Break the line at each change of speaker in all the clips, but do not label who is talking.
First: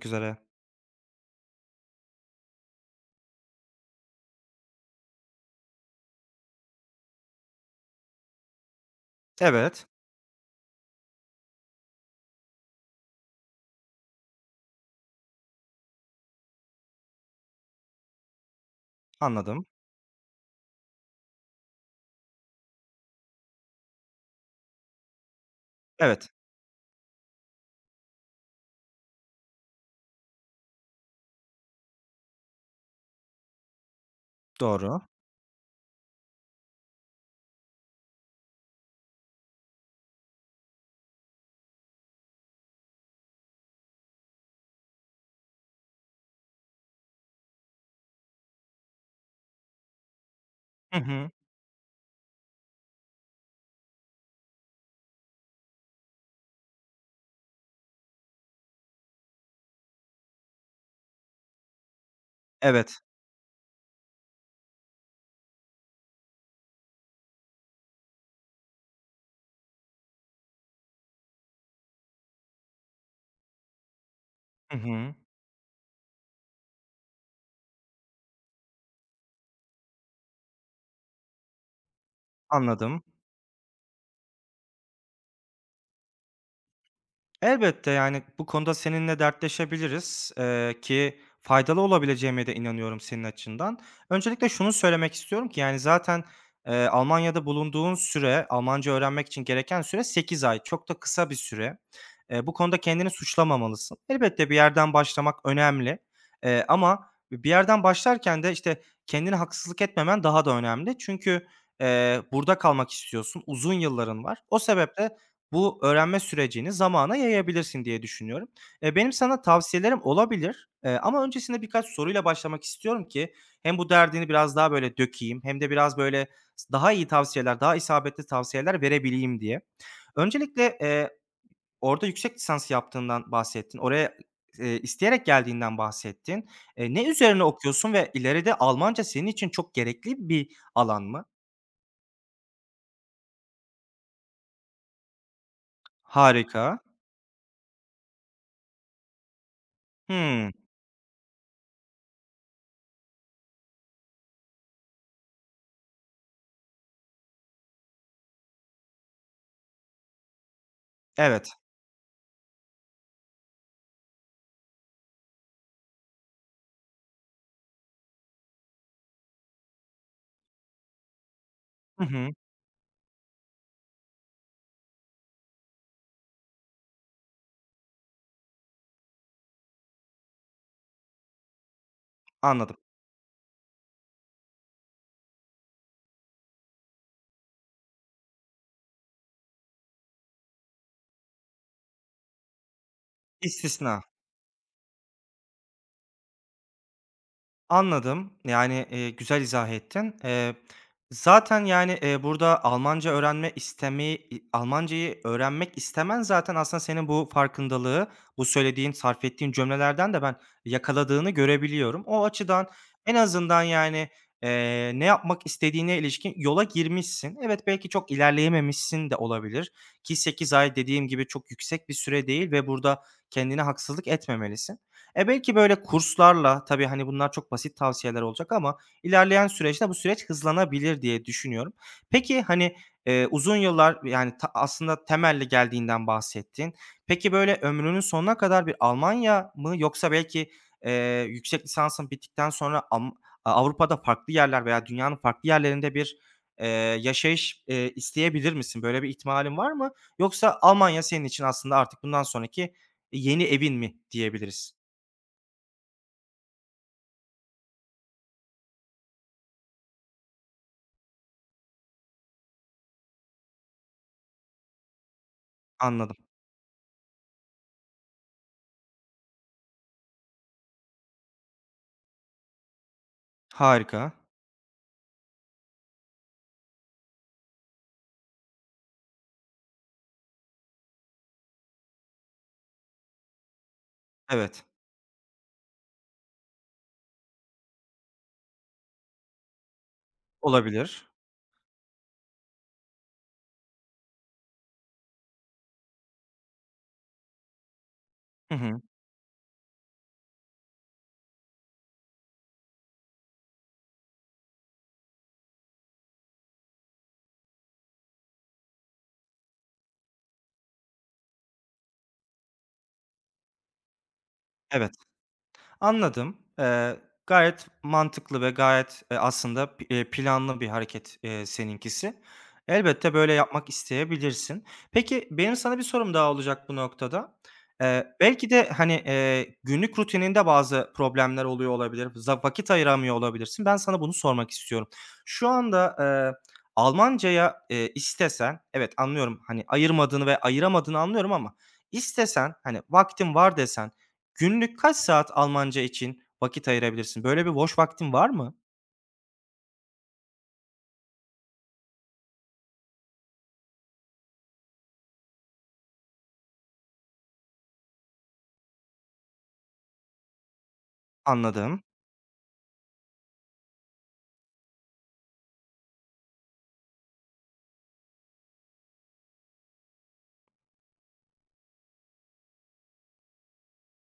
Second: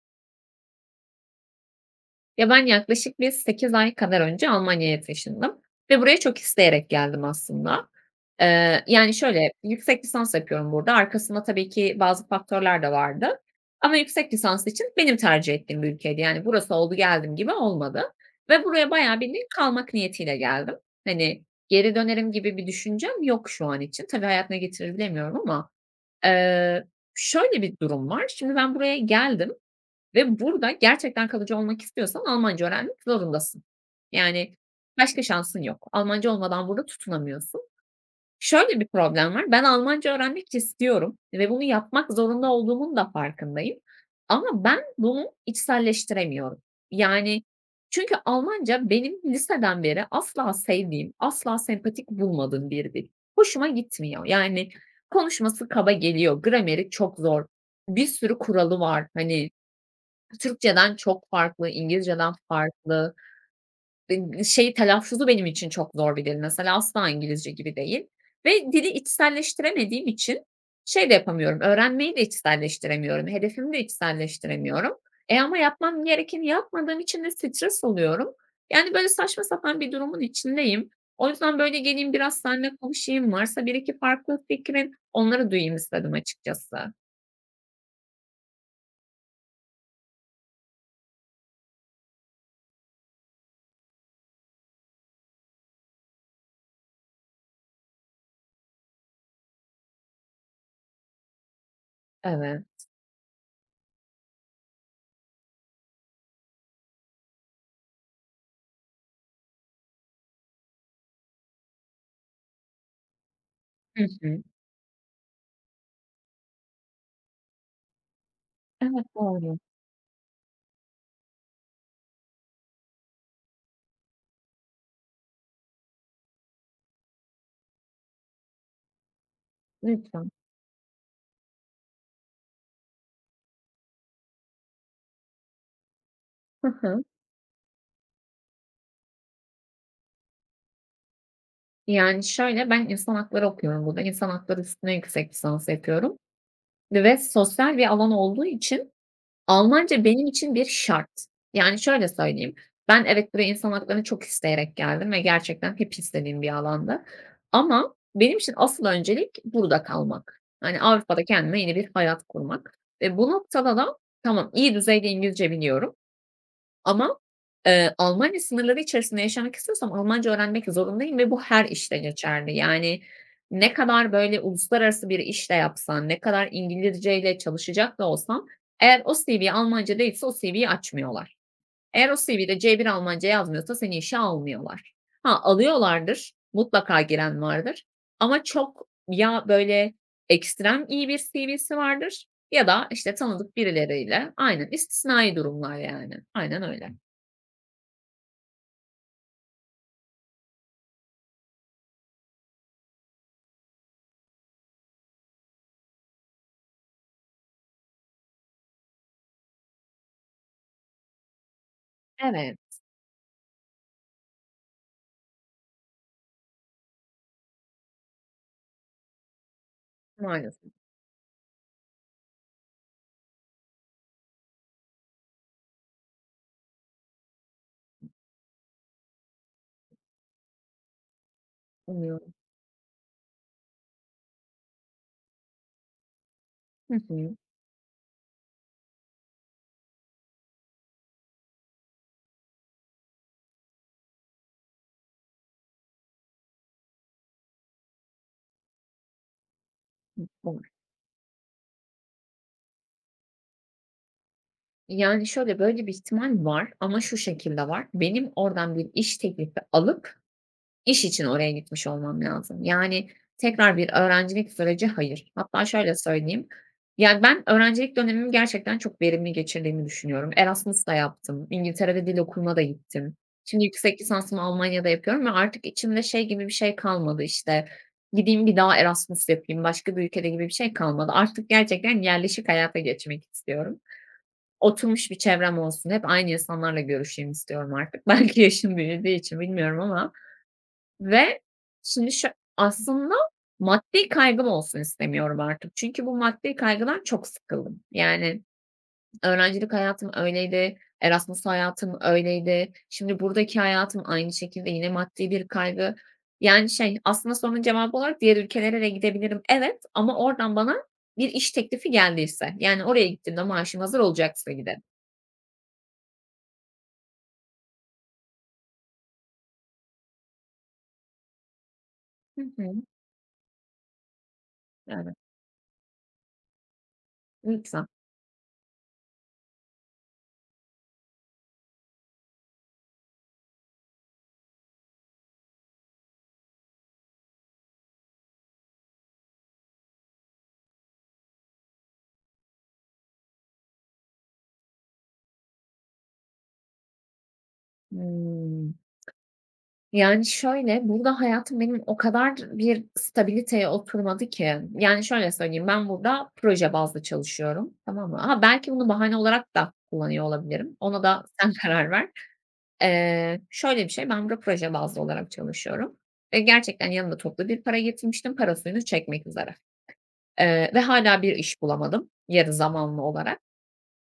Görüşmek üzere.
Ya, ben yaklaşık bir 8 ay kadar önce Almanya'ya taşındım ve buraya çok isteyerek geldim aslında. Yani, şöyle,
Evet,
yüksek lisans yapıyorum burada. Arkasında tabii ki bazı faktörler de vardı ama yüksek lisans için benim tercih ettiğim bir ülkeydi. Yani, burası oldu geldim gibi olmadı ve buraya bayağı bildiğin
anladım.
kalmak niyetiyle geldim. Hani, geri dönerim gibi bir düşüncem yok şu an için. Tabii hayatına getirir bilemiyorum ama,
Evet,
eee, şöyle bir durum var. Şimdi ben buraya geldim. Ve burada gerçekten kalıcı olmak istiyorsan Almanca öğrenmek zorundasın. Yani
doğru.
başka şansın yok. Almanca olmadan burada tutunamıyorsun. Şöyle bir problem var. Ben Almanca öğrenmek istiyorum ve bunu yapmak zorunda olduğumun da farkındayım. Ama ben bunu içselleştiremiyorum. Yani çünkü Almanca benim liseden beri asla
Hı
sevdiğim,
hı.
asla sempatik bulmadığım bir dil. Hoşuma gitmiyor. Yani konuşması kaba geliyor. Grameri çok zor. Bir sürü kuralı var. Hani Türkçeden çok farklı, İngilizceden
Evet.
farklı. Şey telaffuzu benim için çok zor bir dil mesela, asla İngilizce gibi değil ve dili içselleştiremediğim için şey de yapamıyorum, öğrenmeyi de içselleştiremiyorum, hedefimi de
Hı
içselleştiremiyorum.
hı.
Ama yapmam gerekeni yapmadığım için de stres oluyorum. Yani, böyle, saçma sapan bir durumun içindeyim. O yüzden, böyle, geleyim biraz seninle
Anladım.
konuşayım, varsa bir iki farklı fikrin, onları duyayım istedim açıkçası.
Elbette, yani, bu konuda seninle dertleşebiliriz, ki faydalı olabileceğime de inanıyorum senin açından. Öncelikle şunu söylemek istiyorum ki, yani, zaten, Almanya'da bulunduğun süre, Almanca öğrenmek için gereken süre 8 ay. Çok da kısa bir süre. Bu
Evet.
konuda kendini suçlamamalısın. Elbette bir yerden başlamak önemli, ama bir yerden başlarken de, işte, kendine haksızlık etmemen daha da önemli. Çünkü, burada kalmak istiyorsun, uzun
Hı
yılların var.
hı.
O sebeple bu öğrenme sürecini zamana yayabilirsin diye düşünüyorum.
Evet,
Benim sana
doğru.
tavsiyelerim olabilir, ama öncesinde birkaç soruyla başlamak istiyorum ki hem bu derdini biraz daha böyle dökeyim hem de biraz böyle daha iyi tavsiyeler, daha isabetli tavsiyeler verebileyim diye.
Lütfen.
Öncelikle, orada yüksek lisans yaptığından bahsettin. Oraya, isteyerek geldiğinden bahsettin.
Hı hı.
Ne üzerine okuyorsun ve ileride Almanca senin için çok gerekli bir alan mı?
Yani, şöyle, ben insan hakları okuyorum burada. İnsan hakları üstüne yüksek lisans yapıyorum
Harika.
ve sosyal bir alan olduğu için Almanca benim
Hımm.
için bir şart. Yani, şöyle söyleyeyim, ben evet, buraya insan haklarını çok isteyerek geldim ve gerçekten hep istediğim bir alanda. Ama benim için asıl öncelik burada kalmak. Hani, Avrupa'da
Evet.
kendime yeni bir hayat kurmak ve bu noktada da tamam, iyi düzeyde İngilizce biliyorum ama, Almanya sınırları içerisinde yaşamak istiyorsam Almanca öğrenmek zorundayım ve bu her işte
Hı hı.
geçerli. Yani, ne kadar böyle uluslararası bir iş de yapsan, ne kadar İngilizceyle çalışacak da olsan eğer o CV'ye Almanca değilse o CV'yi açmıyorlar. Eğer o CV'de
Anladım.
C1 Almanca yazmıyorsa seni işe almıyorlar. Ha, alıyorlardır, mutlaka giren vardır ama çok ya böyle ekstrem iyi bir CV'si vardır ya da, işte, tanıdık
İstisna.
birileriyle. Aynen, istisnai durumlar yani. Aynen öyle.
Anladım. Yani, güzel izah ettin. Zaten, yani, burada Almancayı öğrenmek istemen zaten aslında senin bu farkındalığı, bu söylediğin, sarf ettiğin cümlelerden de ben yakaladığını görebiliyorum. O
Evet,
açıdan en azından, yani, ne yapmak istediğine ilişkin yola girmişsin. Evet, belki çok ilerleyememişsin de olabilir ki sekiz
maalesef
ay dediğim gibi çok yüksek bir süre değil ve burada kendine haksızlık etmemelisin. E, belki böyle kurslarla tabii, hani, bunlar çok basit tavsiyeler olacak ama ilerleyen süreçte bu süreç hızlanabilir diye düşünüyorum.
oluyor.
Peki, hani, uzun yıllar, yani, aslında temelli geldiğinden bahsettin.
Hı
Peki,
hı.
böyle ömrünün sonuna kadar bir Almanya mı yoksa belki, yüksek lisansın bittikten sonra Avrupa'da farklı yerler veya dünyanın farklı yerlerinde bir, eee, yaşayış, isteyebilir misin? Böyle bir ihtimalin var mı? Yoksa
Var.
Almanya senin için aslında artık bundan sonraki yeni evin mi diyebiliriz?
Yani şöyle, böyle bir ihtimal var ama şu şekilde var. Benim oradan bir iş teklifi alıp İş için oraya gitmiş olmam lazım. Yani tekrar bir öğrencilik süreci, hayır. Hatta şöyle
Anladım.
söyleyeyim, yani ben öğrencilik dönemimi gerçekten çok verimli geçirdiğimi düşünüyorum. Erasmus da yaptım, İngiltere'de dil okuluna da gittim. Şimdi yüksek
Harika.
lisansımı Almanya'da yapıyorum ve artık içimde şey gibi bir şey kalmadı, işte, gideyim bir daha Erasmus yapayım başka bir ülkede gibi bir şey kalmadı. Artık gerçekten yerleşik hayata geçmek istiyorum.
Evet.
Oturmuş bir çevrem olsun, hep aynı insanlarla görüşeyim istiyorum artık. Belki yaşım büyüdüğü için bilmiyorum ama
Olabilir.
ve şimdi şö aslında maddi kaygım olsun istemiyorum artık. Çünkü bu maddi kaygıdan çok sıkıldım. Yani
Hı hı.
öğrencilik hayatım öyleydi, Erasmus hayatım öyleydi. Şimdi buradaki hayatım aynı şekilde yine maddi bir kaygı. Yani şey, aslında sorunun cevabı olarak diğer ülkelere de gidebilirim. Evet ama oradan bana bir iş teklifi geldiyse, yani oraya gittiğimde maaşım hazır olacaksa giderim.
Evet. Anladım. Gayet mantıklı ve gayet, aslında p planlı bir hareket, seninkisi.
Hı hı.
Elbette böyle yapmak isteyebilirsin.
Evet,
Peki, benim sana bir sorum daha olacak bu noktada.
lütfen.
Belki de, hani, günlük rutininde bazı problemler oluyor olabilir, vakit ayıramıyor olabilirsin. Ben sana bunu sormak istiyorum. Şu anda, Almancaya, istesen, evet anlıyorum, hani, ayırmadığını ve ayıramadığını anlıyorum ama istesen, hani, vaktin var desen günlük kaç saat Almanca için vakit ayırabilirsin? Böyle bir boş vaktin var mı?
Hımm. Yani, şöyle, burada hayatım benim o kadar bir stabiliteye oturmadı ki. Yani, şöyle söyleyeyim, ben burada proje bazlı çalışıyorum, tamam mı? Ha, belki bunu bahane olarak da kullanıyor olabilirim. Ona da sen
Anladım.
karar ver. Şöyle bir şey, ben burada proje bazlı olarak çalışıyorum ve gerçekten yanımda toplu bir para getirmiştim, para suyunu çekmek üzere, ve hala bir iş bulamadım yarı zamanlı olarak.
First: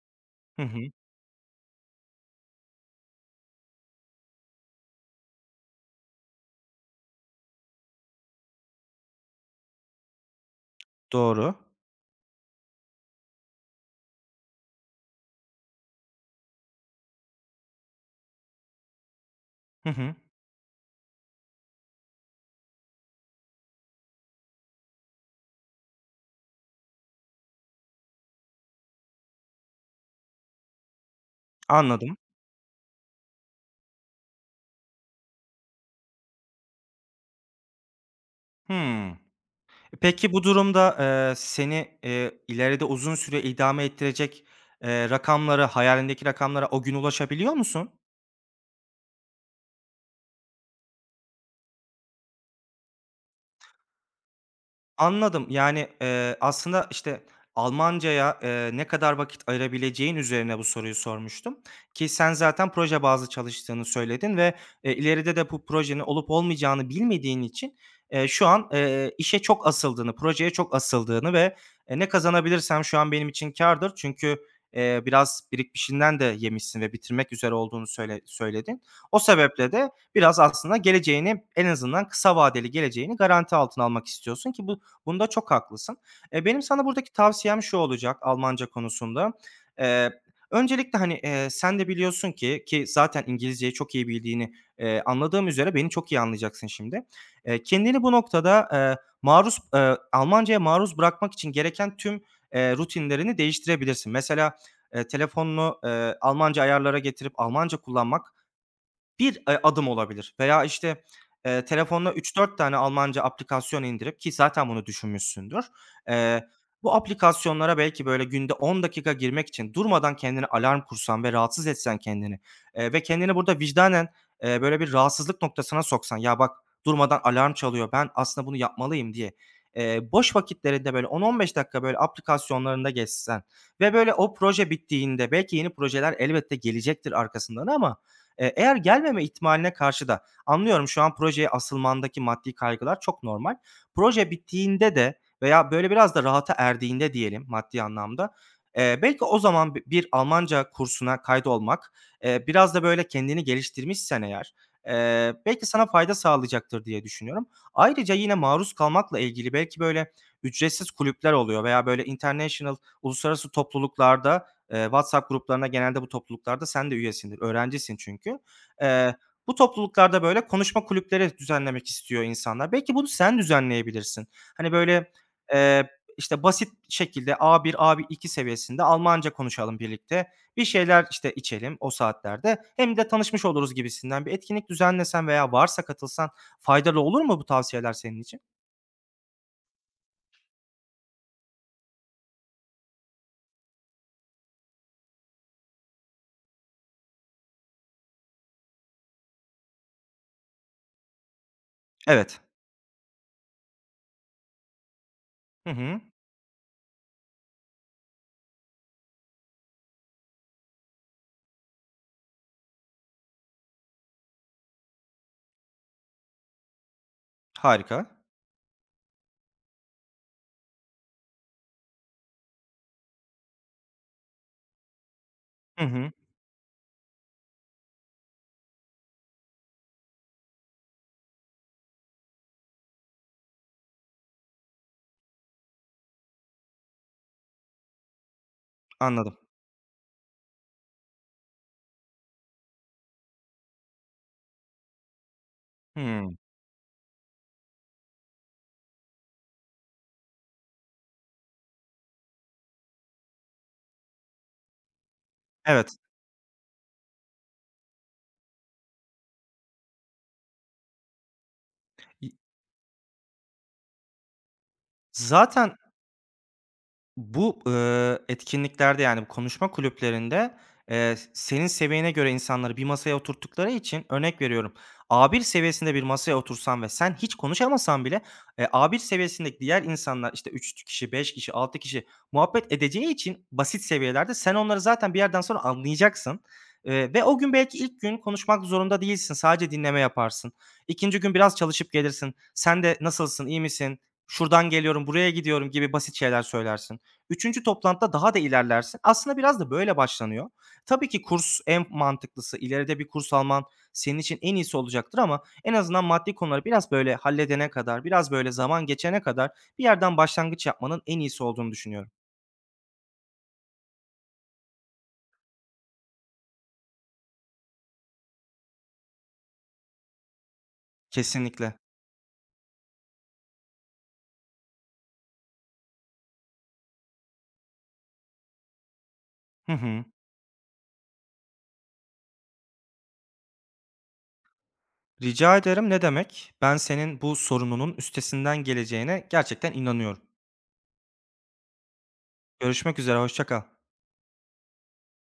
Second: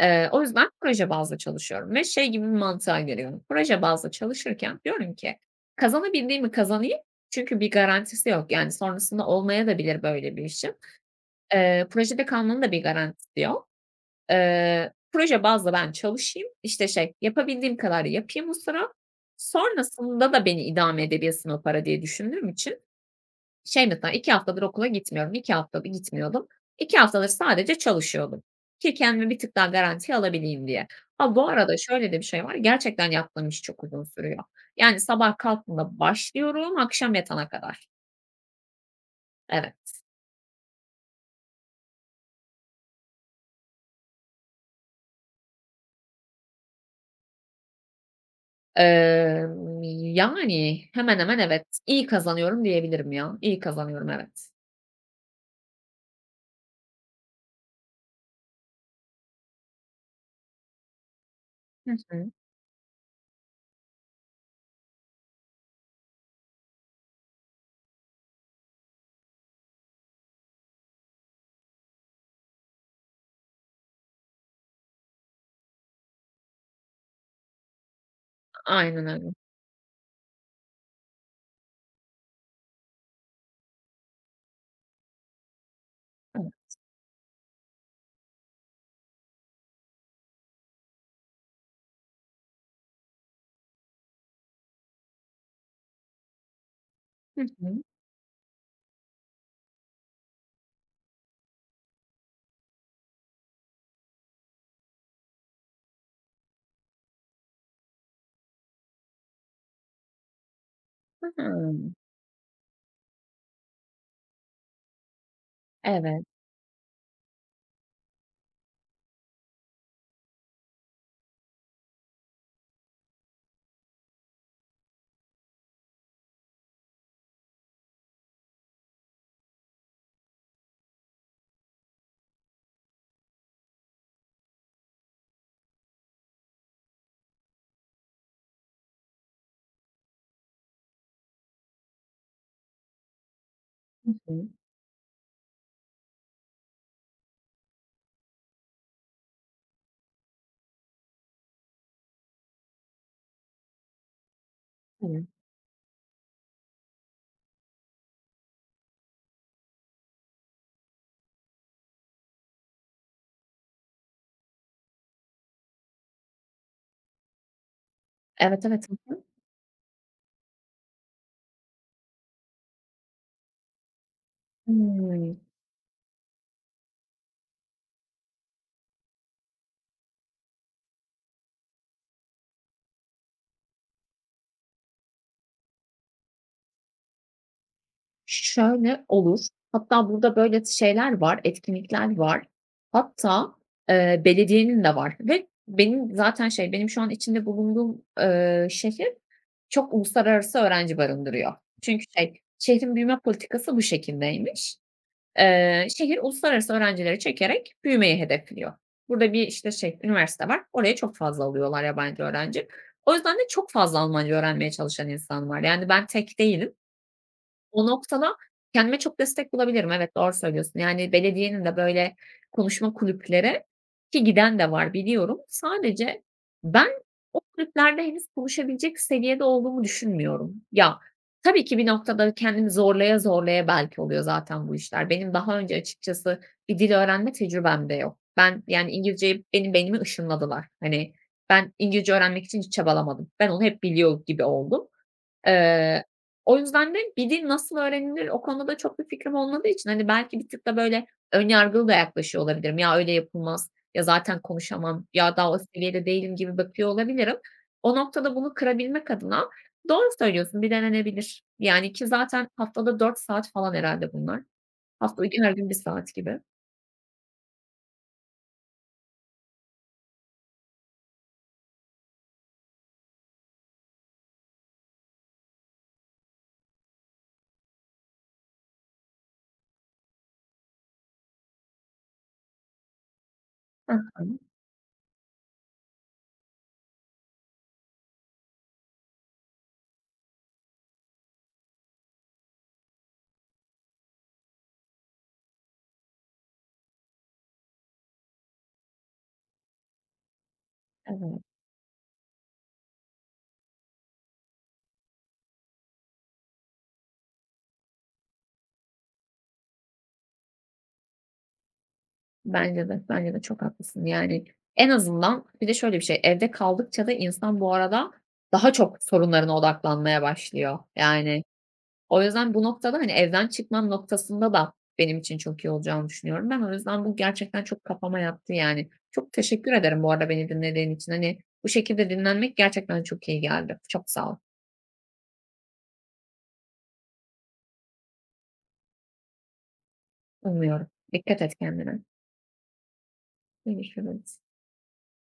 O
Hı
yüzden
hı.
proje bazlı çalışıyorum ve şey gibi bir mantığa giriyorum. Proje bazlı çalışırken diyorum ki kazanabildiğimi kazanayım çünkü bir garantisi yok. Yani sonrasında olmaya da bilir böyle bir işin.
Doğru.
Projede kalmanın da bir garantisi yok. Proje bazlı ben çalışayım, işte, şey, yapabildiğim kadar yapayım o sıra.
Hı hı.
Sonrasında da beni idame edebilsin o para diye düşündüğüm için, şey mesela 2 haftadır okula gitmiyorum. 2 haftadır gitmiyordum. 2 haftadır sadece çalışıyordum ki kendimi bir tık daha garantiye alabileyim diye. Ha, bu arada şöyle
Anladım.
de bir şey var. Gerçekten yaptığım iş çok uzun sürüyor. Yani sabah kalktığımda başlıyorum, akşam yatana kadar.
Hımm.
Evet.
Peki bu durumda, seni, ileride uzun süre idame ettirecek, rakamlara hayalindeki rakamlara o gün ulaşabiliyor musun?
Yani hemen hemen evet. İyi kazanıyorum diyebilirim ya. İyi kazanıyorum, evet.
Anladım. Yani, aslında, işte, Almancaya, ne kadar vakit ayırabileceğin üzerine bu soruyu sormuştum
Hı
ki
hı.
sen zaten proje bazlı çalıştığını söyledin ve, ileride de bu projenin olup olmayacağını bilmediğin için, şu an, işe çok asıldığını, projeye çok asıldığını ve, "Ne kazanabilirsem şu an benim için kârdır." çünkü, biraz birikmişinden de yemişsin ve bitirmek üzere olduğunu söyledin.
Aynen
O
öyle.
sebeple de biraz aslında geleceğini en azından kısa vadeli geleceğini garanti altına almak istiyorsun ki bu, bunda çok haklısın. Benim
Evet.
sana buradaki tavsiyem şu olacak Almanca konusunda. Eee, öncelikle, hani, sen de biliyorsun ki, zaten İngilizceyi çok iyi bildiğini, anladığım üzere beni çok iyi anlayacaksın şimdi.
Hı hı.
Kendini bu noktada, Almancaya maruz bırakmak için gereken tüm, rutinlerini değiştirebilirsin. Mesela, telefonunu, Almanca ayarlara getirip Almanca kullanmak bir, adım olabilir veya, işte,
Hıı.
telefonuna üç dört tane Almanca aplikasyon indirip ki zaten bunu düşünmüşsündür.
Evet.
Eee, bu aplikasyonlara belki, böyle, günde 10 dakika girmek için durmadan kendine alarm kursan ve rahatsız etsen kendini, ve kendini burada vicdanen, böyle, bir rahatsızlık noktasına soksan, "Ya, bak, durmadan alarm çalıyor, ben aslında bunu yapmalıyım." diye. Boş vakitlerinde, böyle, 10-15 dakika, böyle, aplikasyonlarında geçsen ve, böyle, o proje bittiğinde belki yeni projeler elbette gelecektir arkasından ama eğer gelmeme ihtimaline karşı da anlıyorum şu an projeye asılmandaki maddi kaygılar çok normal.
Hı
Proje
hı.
bittiğinde de veya böyle biraz da rahata erdiğinde diyelim maddi anlamda, belki o zaman bir Almanca kursuna kaydolmak, biraz da böyle kendini geliştirmişsen eğer,
Evet.
belki sana fayda sağlayacaktır diye düşünüyorum. Ayrıca yine maruz kalmakla ilgili belki böyle ücretsiz kulüpler oluyor veya böyle international, uluslararası topluluklarda, WhatsApp gruplarına genelde bu topluluklarda sen de üyesindir, öğrencisin çünkü.
Evet, evet. Hı
Eee,
hı.
bu topluluklarda, böyle, konuşma kulüpleri düzenlemek istiyor insanlar. Belki bunu sen düzenleyebilirsin. Hani, böyle,
Hıı.
eee, işte, basit şekilde A1, A2 seviyesinde Almanca konuşalım birlikte. Bir şeyler, işte, içelim o saatlerde. Hem de tanışmış oluruz gibisinden bir etkinlik düzenlesen veya varsa katılsan faydalı olur mu bu tavsiyeler senin için?
Şöyle, olur. Hatta burada böyle şeyler var, etkinlikler var. Hatta, belediyenin de var ve benim zaten şey, benim şu an içinde bulunduğum, şehir çok uluslararası öğrenci barındırıyor. Çünkü şey,
Evet.
şehrin büyüme politikası bu şekildeymiş.
Hı hı.
Şehir uluslararası öğrencileri çekerek büyümeyi hedefliyor. Burada bir, işte, şey, üniversite var. Oraya çok fazla alıyorlar yabancı öğrenci. O yüzden de çok fazla Almanca öğrenmeye çalışan insan var. Yani ben tek değilim. O
Harika.
noktada kendime çok destek bulabilirim. Evet, doğru söylüyorsun. Yani belediyenin de böyle konuşma kulüpleri ki giden de var biliyorum.
Hı hı.
Sadece ben o kulüplerde henüz konuşabilecek seviyede olduğumu düşünmüyorum. Ya, tabii ki bir noktada kendimi zorlaya zorlaya belki oluyor zaten bu işler. Benim daha önce açıkçası bir dil öğrenme tecrübem de yok. Ben yani
Anladım.
İngilizceyi benim beynime ışınladılar. Hani ben İngilizce öğrenmek için hiç çabalamadım. Ben onu hep biliyor gibi oldum. Eee,
Hımm.
o yüzden de bir dil nasıl öğrenilir o konuda çok bir fikrim olmadığı için, hani, belki bir tık da böyle ön yargılı da yaklaşıyor olabilirim. "Ya, öyle yapılmaz, ya, zaten konuşamam, ya, daha o
Evet.
seviyede değilim." gibi bakıyor olabilirim. O noktada bunu kırabilmek adına doğru söylüyorsun, bir denenebilir. Yani ki
İ
zaten haftada dört saat falan herhâlde bunlar. Haftada her gün 1
zaten
saat gibi.
Bu, etkinliklerde, yani, bu konuşma kulüplerinde, senin seviyene göre insanları bir masaya oturttukları için örnek veriyorum, A1 seviyesinde bir masaya otursan ve sen hiç konuşamasan bile, A1 seviyesindeki diğer insanlar, işte, 3 kişi, 5 kişi, 6 kişi muhabbet edeceği için basit
Hı
seviyelerde
hı.
sen onları zaten bir yerden sonra anlayacaksın, ve o gün belki ilk gün konuşmak zorunda değilsin, sadece dinleme yaparsın. İkinci gün biraz çalışıp gelirsin. Sen de "Nasılsın, iyi misin? Şuradan geliyorum, buraya gidiyorum." gibi basit şeyler söylersin. Üçüncü toplantıda daha da ilerlersin. Aslında biraz da böyle başlanıyor. Tabii ki
Evet.
kurs en mantıklısı. İleride bir kurs alman senin için en iyisi olacaktır ama en azından maddi konuları biraz böyle halledene kadar, biraz böyle zaman geçene kadar bir yerden başlangıç yapmanın en iyisi olduğunu düşünüyorum.
Bence de, bence de çok haklısın. Yani en azından bir de şöyle bir şey, evde kaldıkça da insan bu arada daha çok sorunlarına odaklanmaya başlıyor. Yani
Kesinlikle.
o yüzden bu noktada, hani, evden çıkmam noktasında da benim için çok iyi olacağını düşünüyorum. Ben o yüzden bu gerçekten çok kafama yattı yani. Çok teşekkür
Hı
ederim
hı.
bu arada beni dinlediğin için. Hani, bu şekilde dinlenmek gerçekten çok iyi geldi. Çok sağ ol.
Rica ederim, ne demek. Ben senin bu sorununun üstesinden geleceğine gerçekten inanıyorum.
Umuyorum. Dikkat et kendine.
Görüşmek üzere, hoşça kal.
Görüşürüz.